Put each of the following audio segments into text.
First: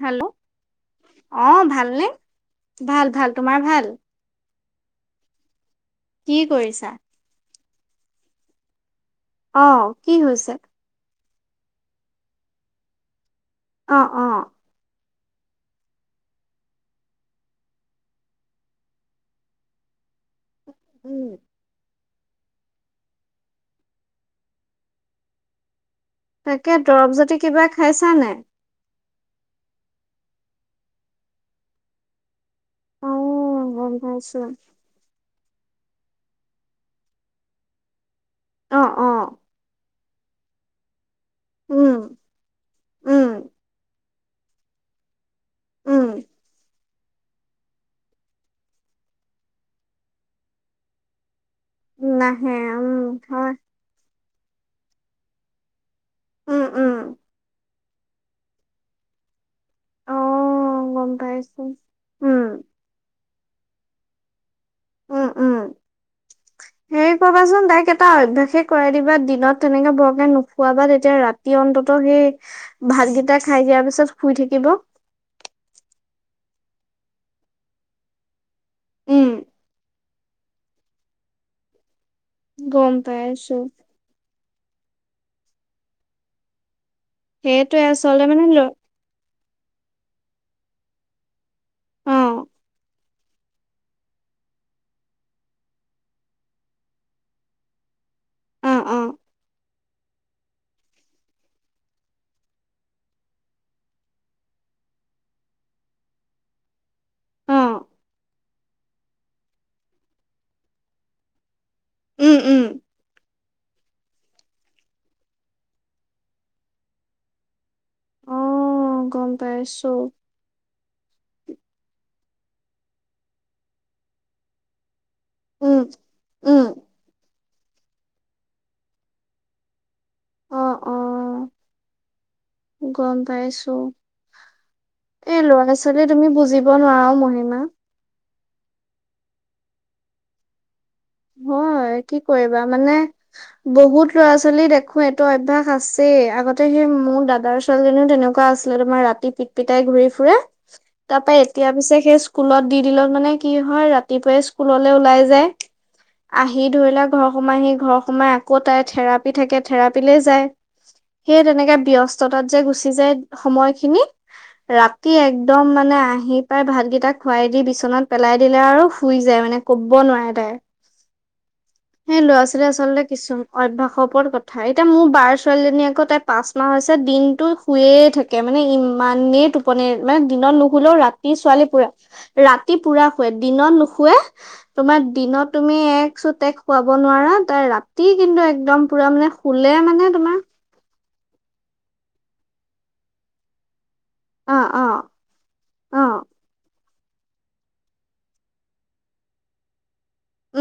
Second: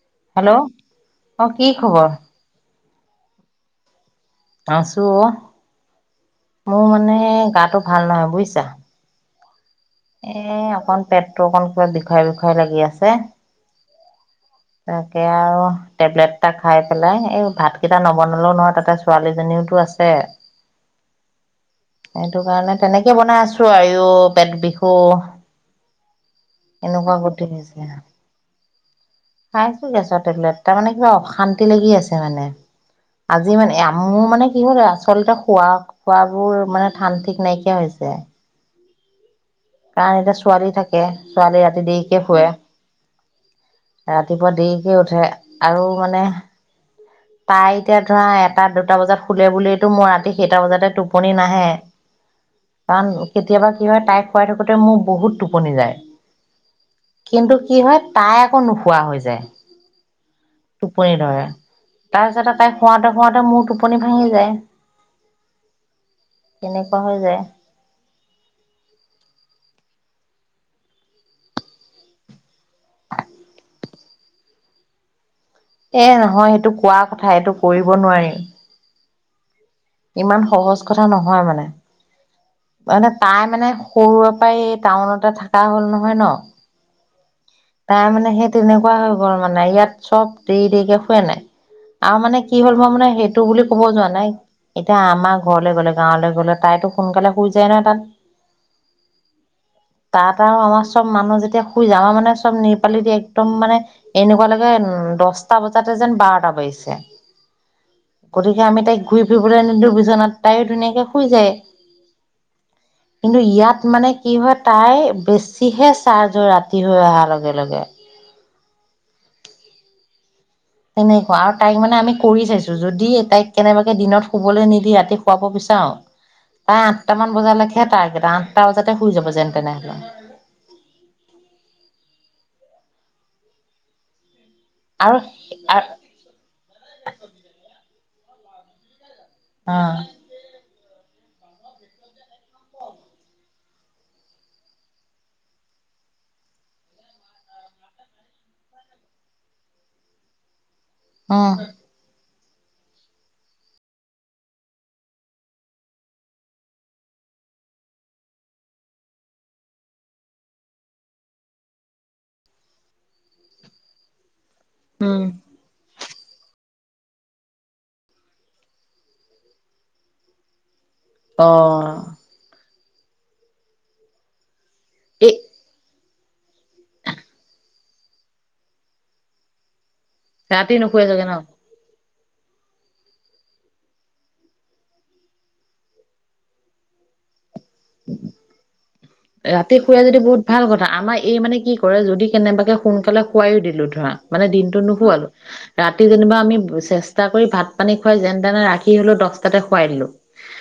Hello, অ অঁ কি ভালনে? খবৰ ভাল ভাল, তোমাৰ ভাল? আছো অঁ', কি মোৰ কৰিছা মানে গাটো ভাল নহয় বুজিছা। অঁ'। কি এ হৈছে অকল পেটটো অকণ কিবা বিষয়া বিষয়া লাগি আছে। অঁ' অঁ। তাকে আৰু টেবলেট এটা খাই পেলাই, এই ভাতকেইটা নবনালও নহয় তাতে- ছোৱালীজনীওতো আছে। উম। সেইটো কাৰণে তেনেকে বনাই আছো আৰু পেত বিষও। তাকে দৰব জাতি কিবা হৈছে খাইছা নাই? খাইছো গেছৰ টেবলেট। তাৰমানে কিবা অশান্তি লাগি আছে মানে। আজি অঁ মানে গম মোৰ পাইছো মানে কি হলে আচলতে খোৱা- খোৱাবোৰ মানে ঠান ঠিক নাইকিয়া হৈছে। অঁ' অঁ, কাৰণ এতিয়া ছোৱালী থাকে, ছোৱালী ৰাতি উম দেৰিকে শুৱে। উম। ৰাতিপুৱা দেৰিকে উঠে। আৰু উম মানে- তাই এতিয়া ধৰা এটা দুটা বজাত শুলে বুলিটো মোৰ ৰাতি সেইটা বজাতে টোপনি নাহে। নাহে উম কাৰণ হয় কেতিয়াবা কি হয় তাইক খোৱাই থাকোতে মোৰ বহুত টোপনি যায়। উম উম কিন্তু কি হয়, তাই আকৌ নোখোৱা হৈ যায়। অঁ গম টোপনি ধৰে, পাইছো উম তাৰপিছতে তাই খুৱাতে খুৱাওঁতে মোৰ টোপনি ভাঙি যায়। উম, উম, তেনেকুৱা হেৰি হৈ যায় কাৰিবাচোন তাইক- এটা অভ্যাসে কৰাই দিবা। দিনত তেনেকে বৰকে নোখোৱাবা তেতিয়া ৰাতি অন্তত সেই- ভাতকেইটা খাই দিয়াৰ পিছত শুই থাকিব। এ নহয় সেইটো কোৱা কথা এইটো কৰিব নোৱাৰি। উম', ইমান সহজ কথা নহয় মানে। গম মানে তাই পাইছো মানে সৰুৰে পৰাই টাউনতে থকা হ'ল নহয় ন? সেইটোৱে তাৰ আচলতে মানে সেই ল তেনেকুৱা হয়- গ'ল মানে। ইয়াত চব দেৰি দেৰিকে শুৱে নাই? অ আৰু মানে কি হ'ল মানে সেই- টো বুলি ক'ব যোৱা নাই। এতিয়া আমাৰ ঘৰলৈ গ'লে গাঁৱলৈ গ'লে তাইতো সোনকালে শুই যায় নহয় তাত। অ অ তাত আৰু আমাৰ- চব মানুহ যেতিয়া শুই যাওঁ, আমাৰ মানে চব ৰ্নিপালি দি একদম মানে- এনেকুৱা লাগে উম দচটা বজাতে যেন বাৰটা বাজিছে। অ গতিকে আমি তাইক ঘূৰি ফুৰিবলৈ নিদিওঁ বিছনাত তাইও ধুনীয়াকে শুই যায়। উম', উম' কিন্তু ইয়াত মানে কি হয় তাই বেছিহে চাৰ্জ হয় ৰাতি হৈ অহাৰ লগে লগে। অঁ', গম পাইছোঁ। তেনেকুৱা। আৰু তাইক মানে আমি কৰি চাইছো, যদি তাইক কেনেবাকে দিনত শুবলৈ নিদিয়া- শুৱাব উম বিচাৰো, উম প্ৰায় আঠটা মান বজালৈকে হে টাৰ্গেট আঠটা বজাতে শুই যাব যেন তেনে হ'লেও। অঁ', অঁ' গম পাইছোঁ। আৰু এই অ ল'ৰা-ছোৱালী তুমি বুজিব নোৱাৰা অ মহিমা। অঁ হয়, কি কৰিবা? মানে, বহুত ল'ৰা-ছোৱালী দেখো এইটো অভ্যাস আছেই, আগতে সেই মোৰ দাদাৰ- ছোৱালীজনীও তেনেকুৱা আছিলে। তোমাৰ ৰাতি পিটপিটাই ঘূৰি ফুৰে। [inaudible] তাৰপৰা এতিয়া পিছে সেই স্কুলত দি দিলেও মানে কি হয় ৰাতিপুৱাই স্কুললৈ ওলাই যায়। আহি ধৰিলোৱা ঘৰ সোমাইহি ঘৰ সোমাই আকৌ তাইৰ থেৰাপি থাকে থেৰাপীলৈ যায়। সেই তেনেকে ব্যস্ততাত যে গুচি যায় সময়খিনি। ৰাতি উম। এক- দম মানে আহি পাই ভাতকেইটা খুৱাই দি বিচনাত পেলাই দিলে আৰু শুই যায় মানে ক'ব নোৱাৰে তাই। অঁ' এ, ল'ৰা-ছোৱালী আচলতে কিছু অভ্যাসৰ ওপৰত কথা। এতিয়া মোৰ এই বাৰ ছোৱালীজনী আকৌ তাই- পাঁচ মাহ হৈছে দিনটো শুয়ে থাকে মানে ইমানেই টোপ- পনি। মানে দিনত ৰাতি নুশুলেও নুশুৱে চাগে ৰাতি ন? ছোৱালী পুৰা- ৰাতি পুৰা শুৱে। দিনত নুশুৱে তোমাৰ দিনত- তুমি এক চোতে শুৱাব নোৱাৰা। তাৰ ৰাতি কিন্তু একদম পুৰা মানে- শুলে ৰাতি শুৱে মানে যদি তোমাৰ বহুত ভাল কথা। আমাৰ এই মানে কি কৰে যদি কেনেবাকে সোনকালে- শুৱাইও দিলোঁ ধৰা, মানে অ অ দিনটোত নোশুৱালো অ ৰাতি যেনিবা আমি চে- ষ্টা কৰি ভাত পানী খুৱাই যেন তেনে ৰাখি হ'লেও দচটাতে শুৱাই দিলোঁ।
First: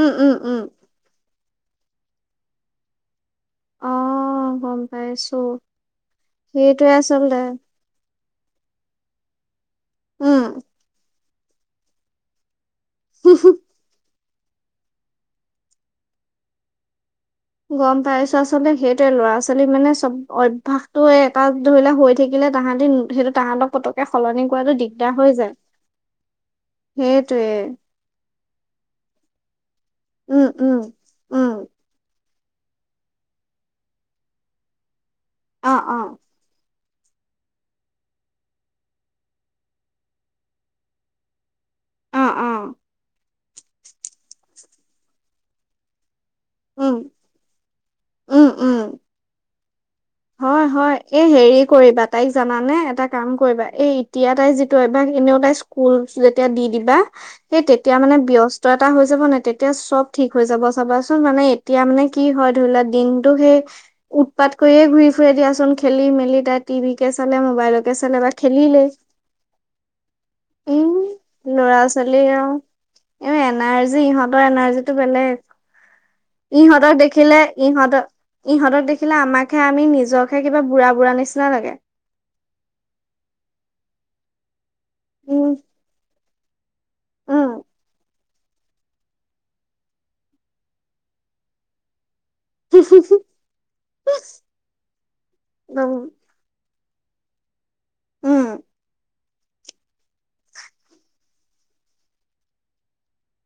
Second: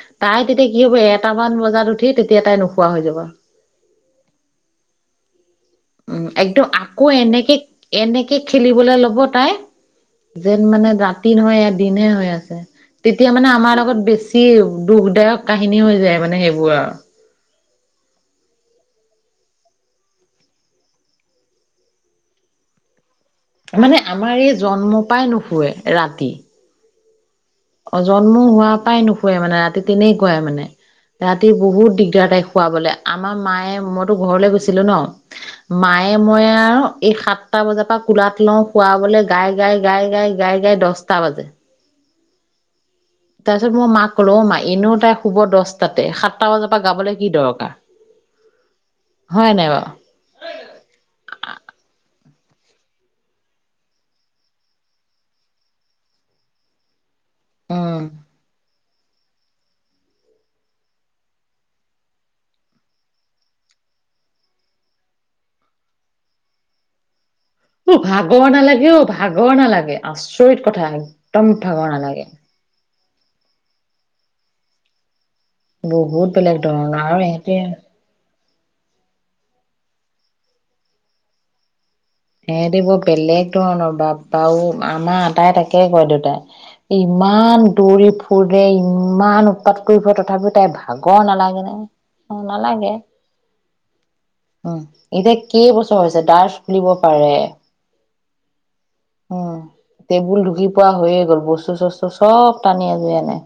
উম', উম' তাই উম তেতিয়া কি হ'ব এটামান বজাত উঠি তেতিয়া তাই নোশুৱা হৈ যাব। অ গম পাইছোঁ। উম' একদম আকৌ এনেকে- এনেকে, খেলিবলে ল'ব তাই, উম যেন মানে- ৰাতি নহয় এইয়া দিন হে হৈয় আছে। তেতিয়া মানে আমাৰ লগত বেছ- ছি দুখদায়ক কাহিনী হৈ যায় মানে সেইবোৰ আৰু। গম পাইছোঁ, আচলতে সেইটোৱে ল'ৰা-ছোৱালী মানে চব অভ্যয়াসটো এটা ধৰিলা হৈ থাকি- লে তাহাঁতি নুঠিলে তাহাঁতক মানে পতককে আমাৰ সলনি এই কৰাটো জন্ম দিগদাৰ পাই হৈ যায়। নুশুৱে ৰাতি সেইটোৱে। অ' জন্ম হোৱা পৰাই নুশুৱে মানে ৰাতি উম তেনেকুৱাই মানে। উম ৰাতি উম বহুত দিগদাৰ তাইক শুৱাবলে। আমাৰ মায়ে, মইতো ঘৰলে গৈছিলো ন। অ অ মায়ে মই আৰু, এই সাত- টা বজাৰ পৰা কোলাত লওঁ শুৱাবলৈ গাই, গাই, গাই, গাই, গাই, গাই দচটা বাজে। উম, উম। তাৰপিছত মই মাক ক'লো অ মা এনেও তাই শুব দহটাতে সাতটা বজাৰ পৰা উম গাবলৈ কি দৰকাৰ। উম উম হয় নাই বাৰু? হয় হয় এই হেৰি কৰিবা তাইক জানানে এটা কাম কৰিবা। এই এতিয়া তাই যিটো অভ্যাস এনেও তাই- কুলচ যেতিয়া দি দিবা, সেই তেতিয়া উম। মানে ব্যস্ত- টা হৈ যাব নাই তেতিয়া চব ঠিক হৈ যাব চাবাচোন মানে এতিয়া মানে কি হয় ধৰি লোৱা দিনটো সেই উৎপাত কৰিয়ে ঘূৰি ফুৰে দিয়াচোন, খেলি - মেলি তাত টিভিকে চালে মোবাইলত উ ভাগৰ নালাগে অ ভাগৰ নালাগে আচৰিত এই কথা, একদম ভাগৰ নালাগে। এমে এনাৰ্জী, ইহঁতৰ এনাৰ্জীটো বহুত বেলেগ বেলেগ। ইহঁতক ধৰণৰ আৰু দেখিলে ইহঁতে ইহঁত ইহঁতক দেখিলে আমাকহে আমি নিজকহে কিবা বুঢ়া বুঢ়া নিচিনা লাগে। এহেতি বহুত বেলেগ ধৰণৰ বাপা ঔ, আমাৰ উম আটাই তাকে কয় দেউতাই। উম ইমান দৌৰি ফুৰে, ইমান উৎপাত কৰি ফুৰে তথাপিও তাইৰ ভাগৰ নালাগে নে? অ নালাগে, উম এতিয়া কেইবছৰ উম হৈছে তাৰ ফুৰিব পাৰে? উম। উম টেবুল ঢুকি পোৱা হৈয়ে গ'ল, বস্তু - চস্তু চব টানি আজোৰি আনে।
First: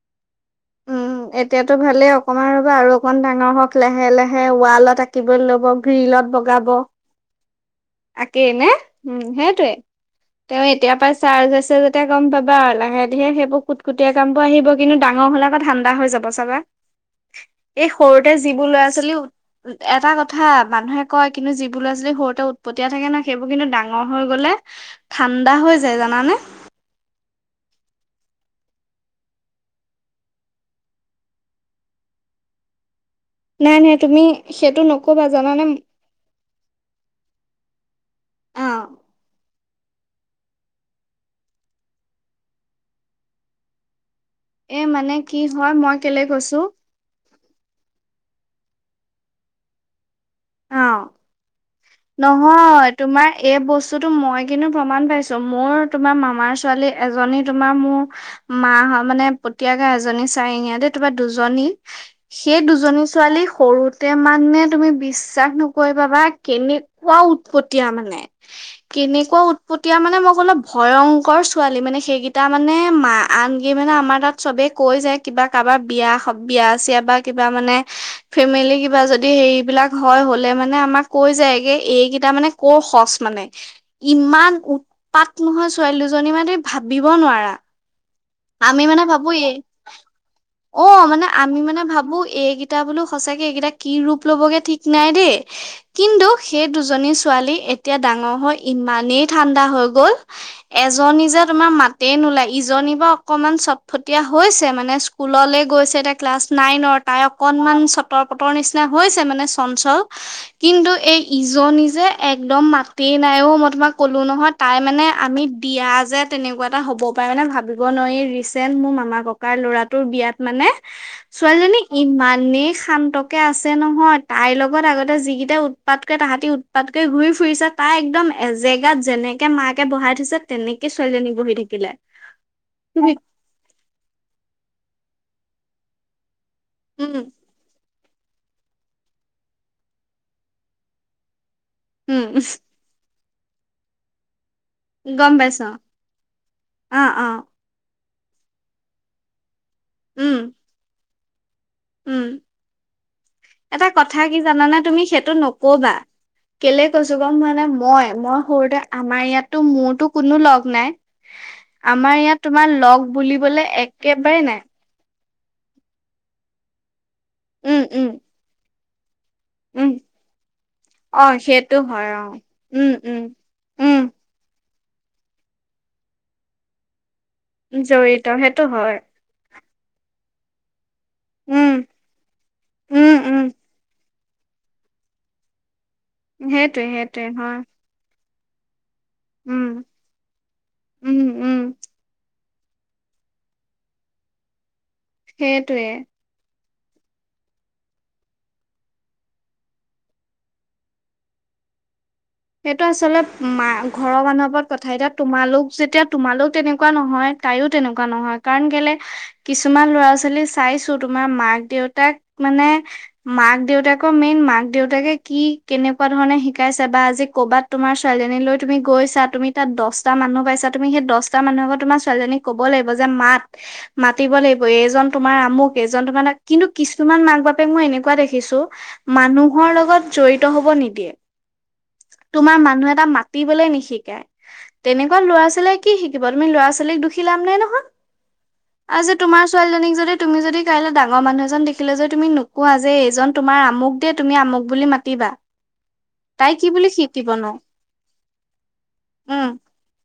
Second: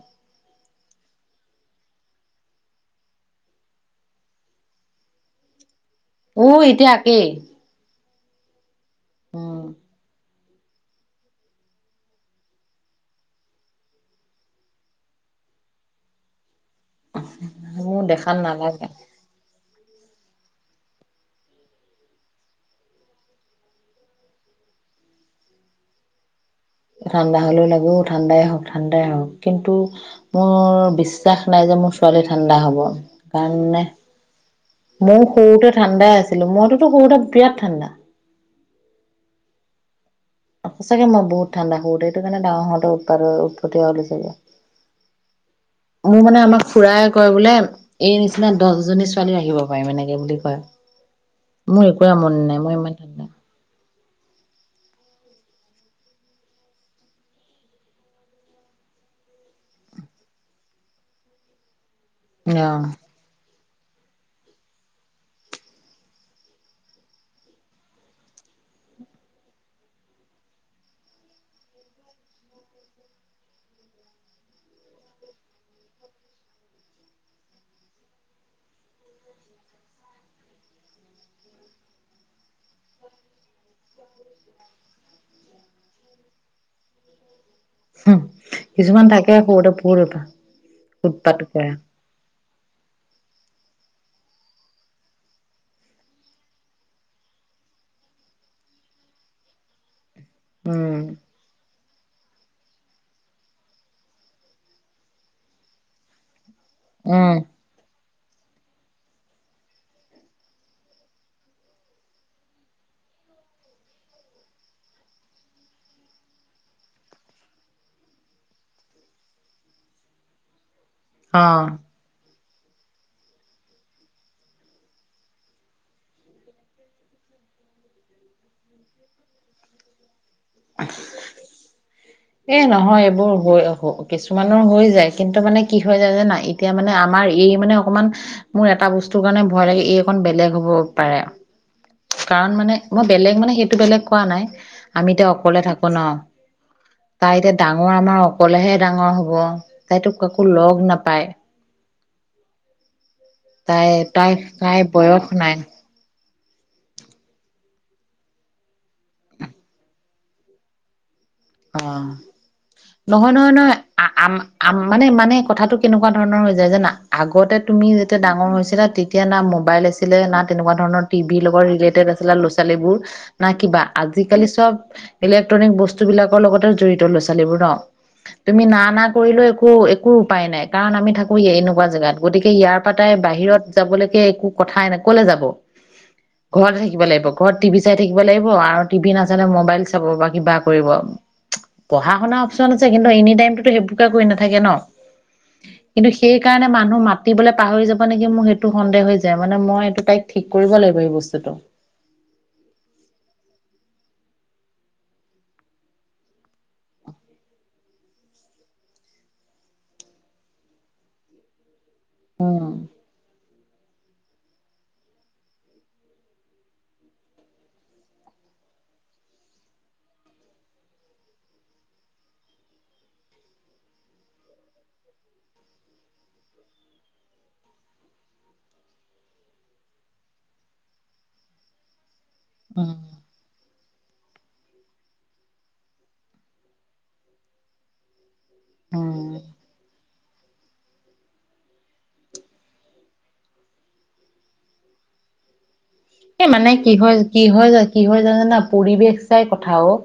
উম এতিয়াতো ভালেই অকমান ৰবা আৰু অকন ডাঙৰ হওক লাহে - লাহে ৱালত আঁকিব ল'ব। গ্ৰীলত উ বগাব এতিয়া আকেই। আকেই নে? উম সেইটোৱে। তেওঁ এতিয়া পৰাই চাৰ্জ হৈছে যেতিয়া গম পাবা, লাহে - ধীৰে সেইবোৰ কুটকুটীয়া কামবোৰ আহিব। কিন্তু ডাঙৰ হ'লে আকৌ ঠাণ্ডা হৈ যাব চাবা, এই মোৰ সৰুতে দেখাত যিবোৰ ল'ৰা নালাগে - ছোৱালী উৎ উ এটা কথা মানুহে কয় কিন্তু যি বোলে ল'ৰা ছোৱালী সৰুতে উৎ পতিয়া থাকে না সেইবোৰ কিন্তু ডাঙৰ হৈ গলে ঠাণ্ডা হৈ যায় জানানে? ঠাণ্ডা হ'লেও লাগেও ঠাণ্ডাই হওক ঠাণ্ডাই হওক কিন্তু মোৰ বিশ্বাস নাই যে মোৰ ছোৱালী ঠাণ্ডা হ'ব। নাই কাৰণে, নাই তুমি সেইটো মোৰ নকবা জানানে সৰুতে ঠাণ্ডাই আছিলো মইতোতো সৰুতে বিৰাট ঠাণ্ডা। অ অ সঁচাকে মই বহুত ঠাণ্ডা সৰুতে সেইটো কাৰণে ডাঙৰ হওঁতে উৎপাত উৎপতিয়া হলো ছাগে। এ মানে কি হয় মই কেলে কৈছো? আমাক খুৰাই কয় বোলে এই নিচিনা দছজনী ছোৱালী ৰাখিব পাৰিম এনেকে বুলি। কয়, অ মোৰ একোৱে আমনি নাই মই নহয় ইমান ঠাণ্ডা। তোমাৰ এই বস্তুটো মই কিন্তু প্ৰমাণ পাইছো, মোৰ তোমাৰ মামাৰ ছোৱালী এজনী তোমাৰ মোৰ মা হয় মানে পতিয়াকে এজনী চাৰিঙীয়া দে তোমাৰ দুজনী সেই দুজনী ছোৱালী সৰুতে মানে তুমি বিচ শ্বাস নকৰিবা বা কেনেকুৱা উৎপতিয়া মানে। কেনেকুৱা উৎপতিয়া মানে মই ক'লো ভয়ংকৰ ছোৱালী মানে সেইকেইটা মানে মা আনকি মানে আমাৰ তাত চবেই কৈ যায় কিবা কাৰোবাৰ বিয়া হ বিয়া চিয়া বা কিবা মানে ফেমিলি কিবা যদি সেইবিলাক হয় হলে মানে আমাক কৈ যায়গে এইকেইটা মানে কৰ সচ মানে। ইমান উৎপাত নহয় ছোৱালী দুজনী মানে তুমি ভাবিব নোৱাৰা। অ আমি মানে কিছুমান থাকে ভাবোয়ে, সৰুতে বহুত উৎপাত অ মানে উৎপাত আমি কৰে। মানে ভাবো এই কি টা বোলো সঁচাকে এইকেইটা কি ৰূপ ল'বগে ঠিক নাই দেই। কিন্তু সেই দুজনী ছোৱালী এতিয়া ডাঙৰ হৈ ইমানেই ঠাণ্ডা হৈ গল উম এজনী যে তোমাৰ মাত তেই নোলাই ইজনী বা অকনমান চটফটীয়া হৈছে মানে স্কুললে গৈছে তাক ক্লাছ নাইনৰ, তাই উম অকণমান চটৰ - পটৰ নিচিনা হৈছে মানে চঞ্চল কিন্তু এই ইজনী যে একদম মাতে নাইও মই তোমাক ক'লো নহয় তাই মানে আমি দিয়া যে তেনেকুৱা এটা হ'ব পাৰে মানে ভাবিব নোৱাৰি ৰিচেণ্ট মোৰ মামাকক কাৰ ল'ৰাটোৰ বিয়াত মানে অ। ছোৱালীজনী ইমানেই শান্তকে আছে নহয় তাইৰ লগত আগতে যিকেইটা উৎপাতকে তাহাঁতি উৎপাতকে ঘূৰি ফুৰিছে, তাই একদম এজেগাত যেনে কে মাকে বহাই থৈছে তেনেকেই ছোৱালীজনী বহি থাকিলে। এ নহয় তুমি এইবোৰ হৈ কিছুমানৰ হৈ যায় কিন্তু মানে কি হৈ যায় নাযানা- এতিয়া মানে উম আমাৰ এই মানে অকমান- মোৰ এটা বস্তুৰ কাৰণে ভয় লাগে, এই অকণ বেলেগ হ'ব পাৰে। উম কাৰণ মানে- মই বেলেগ মানে সেইটো বেলেগ কোৱা নাই। আমি গম এতিয়া পাইছ অকলে থাকো ন'। অ অ তাই এতিয়া ডাঙৰ আমাৰ অকলেহে ডাঙৰ হব তাইতো উম কাকো লগ নাপায়। উম, তাই এটা কথা তাই কি জানানে তাই তুমি বয়স সেইটো নাই নকবা। কেলে কৈছোঁ। গম পোৱানে মই মই সৰুতে আমাৰ ইয়াতো মোৰতো কোনো লগ নাই। অ আমাৰ ইয়াত তোমাৰ লগ নহয় নহয় বুলিবলে নহয় আম একেবাৰে নাই। আম মানে মানে, কথাটো কেনেকুৱা ধৰণৰ হৈ যায় যানা? আগতে উম তুমি উম যেতিয়া ডাঙৰ হৈছিলা তেতিয়া না- ম'বাইল উম আছিলে না তেনেকুৱা ধৰণৰ টি অ ভিৰ লগত সেইটো ৰেলেটেড হয় অ আছিলে ল'ৰা উম ছোৱালীবোৰ উম না কিবা। উম আজি- কালি চ'ব ইলেট্ৰনিক বস্তু বিলাকৰ লগতে জড়িত ল'ৰা ছোৱালীবোৰ ন। জড়িত তুমি সেইটো না হয় না- কৰিলেও একো একো উপায় নাই। কাৰণ আমি থাকো উম এনেকুৱা জেগাত, গতিকে ইয়াৰ পৰাই তাই উম উম বাহিৰত- যাব লৈকে একো কথাই নাই। কলৈ যাব? ঘৰতে সেইটোৱে থাকিব সেইটোৱে লাগিব, ঘৰত হয় টিভি- চাই থাকিব লাগিব আৰু টিভি নাচালে উম ম'বাইল চাব বা কিবা কৰিব। উম উম। পঢ়া শুনা অপচন আছে কিন্তু এনি টাইমতো সেইবোৰকে কৰি নাথাকে ন'। সেইটোৱে। সেইকাৰণে মানুহ মাতিবলৈ পাহৰি যাব নেকি মোৰ সেইটো সন্দেহ হৈ যায় মানে মই এইটো তাইক ঠিক কৰিব লাগিব এই বস্তুটো। সেইটো আচলত মা ঘৰৰ মানুহৰ ওপৰত কথা। এতিয়া তোমালোক যেতিয়া তোমালোক তেনেকুৱা নহয়, তাইয়ো তেনেকুৱা নহয়। কাৰণ কেলে কিছুমান ল'ৰা ছোৱালী চাইছো তোমাৰ মাক দেউ- তাক উম মানে মাক দেউতা- কো মেইন মাক দেউতাকে কি কেনেকুৱা ধৰণে শিকাইছে বা আজি- ক'ৰবাত তোমাৰ ছোৱালীজনীলৈ তুমি গৈছা, তুমি তাত দহটা মানুহ পাইছা তুমি সেই দহটা মানুহৰ আগত তোমাৰ ছোৱালীজনীক- ক'ব লাগিব যে মাত। মাতিব লাগিব। এইজন তোমাৰ আমুক এজন তোমাৰ, কিন্তু কিছুমান মাক বাপেক মই এনেকুৱা দেখিছোঁ- মানুহৰ লগত জড়িত হব নিদিয়ে। তোমাৰ মানুহ উম এটা মাতিবলে নিশিকায়। তেনেকুৱা ল'ৰা ছোৱালীয়ে কি শিকিব তুমি ল'ৰা ছোৱালীক দুখী লাভ নাই নহয়। আজি উম তোমাৰ ছোৱালীজনীক যদি- তুমি যদি কাইলৈ ডাঙৰ মানুহ এজন দেখিলে যে তুমি নোকোৱা যে এইজন তোমাৰ আমুক দে তুমি আমুক বুলি মাতিবা। এ, তাই মানে বুলি কি হয় শিকিব কি নো হৈ য কি হৈ জান জানা পৰিৱেশ চাই উম কথা অও।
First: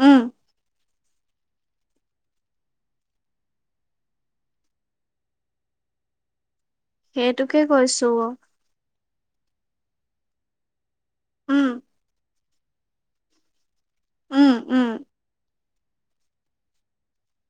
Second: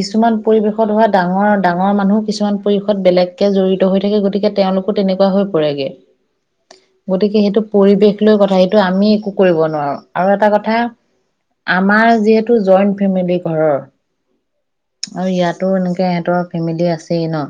উম পৰিৱেশত হোৱা ডাঙৰ ডাঙৰ মানুহ কিছুমান পৰিৱেশত বেলেগকে জড়িত হৈ থাকে গতিকে তেওঁলোক- তেনেকুৱা হৈ পৰেগে। গতিকে সেইটোকে সেইটো কৈছো পৰিৱেশ লৈ কথা সেইটো আমি একো কৰিব নোৱাৰোঁ। আৰু এটা উম কথা- আমাৰ যিহেতু জইণ্ট ফেমিলি ঘৰৰ। উম' উম। আৰু ইয়াতো এনেকে ইহঁতৰ ফেমিলি আছেই ন।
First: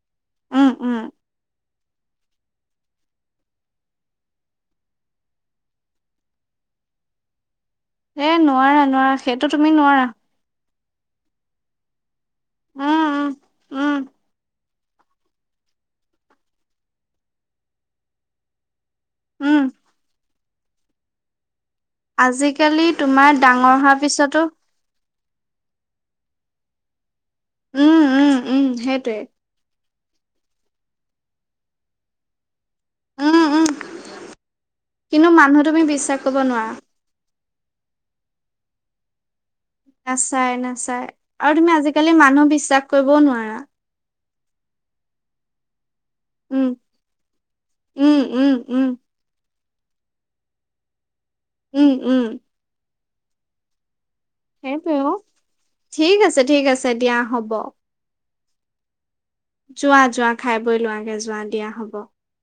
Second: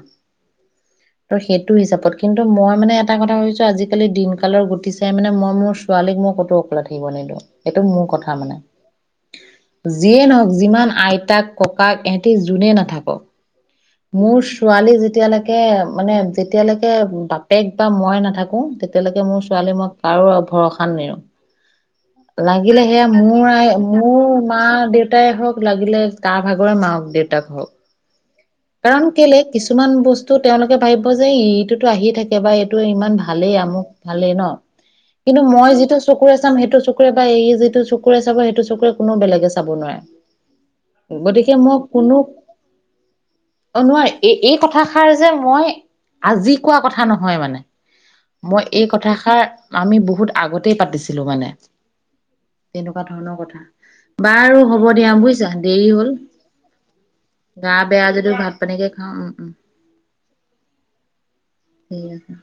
উম উম ত' সেই- টো হিচাপত। কিন্তু মই মানে এটা কথা ভাবছোঁ আজিকালি দিনকালৰ গটি চাই মানে মই ছোৱালীক মোৰ ক'তো- থাকিব নিদু। এইেইটো মোৰ এ কথা মানে। নোৱাৰা নোৱাৰা সেইটো তুমি নোৱাৰা যিয়ে নহওক যিমান আইতাক ককাক- হেতি যোনেই উম নাথাকক। উম উম' মোৰ ছোৱালী যেতিয়ালৈকে মানে যেতিয়ালৈকে বাপেক বা মই নাথাকোঁ- এতিয়ালৈকে মোৰ উম ছোৱালী মই কাৰো আৰু ভৰসা নেৰোঁ। আজিকালি লাগিলে সেয়া তোমাৰ মোৰ ডাঙৰ আই, হোৱাৰ পিছতো মোৰ মা, দেউ তাই হওক লাগিলে কাৰ ভাগৰে মাক - দেউতাক হওক উম উম। কাৰণ সেইটোৱে কেলে কিছুমান বস্তু তেওঁলোকে ভাবিব যে ইটোতো আহিয়ে থাকে বা এইটো ইমান উম ভালেই উম আমু ভালেই ন' কিন্তু মানুহ মই তুমি যিটো বিশ্বাস চকুৰে কৰিব চাম নোৱাৰা সেইটো চক কুৰে বা এই যিটো চকুৰে চাব সেইটো চকুৰে কোনো বেলেগে চাব নোৱাৰে। নাচায় নাচায় আৰু গতিকে তুমি মই কোনো আজিকালি মানুহ বিশ্বাস কৰিবও নোৱাৰা। অ' নোৱাৰে, এই এই কথাষাৰ যে মই আজি উম, কোৱা কথা নহয় মানে, উম, উম, মই উম, এই কথাষাৰ আমি বহুত আগতেই পাতিছিলোঁ মানে। উম উম। তেনেকুৱা ধৰণৰ কথা। বাৰু হ'ব সেইটোৱে দিয়া অ'। বুজিছা দেৰি হ'ল, ঠিক আছে, ঠিক আছে দিয়া হ'ব। গা বেয়া যদিও ভাত পানীকে খাওঁ উম উম। যোৱা যোৱা খাই বৈ লোৱাগে যোৱা দিয়া হ'ব। ঠিক আছে।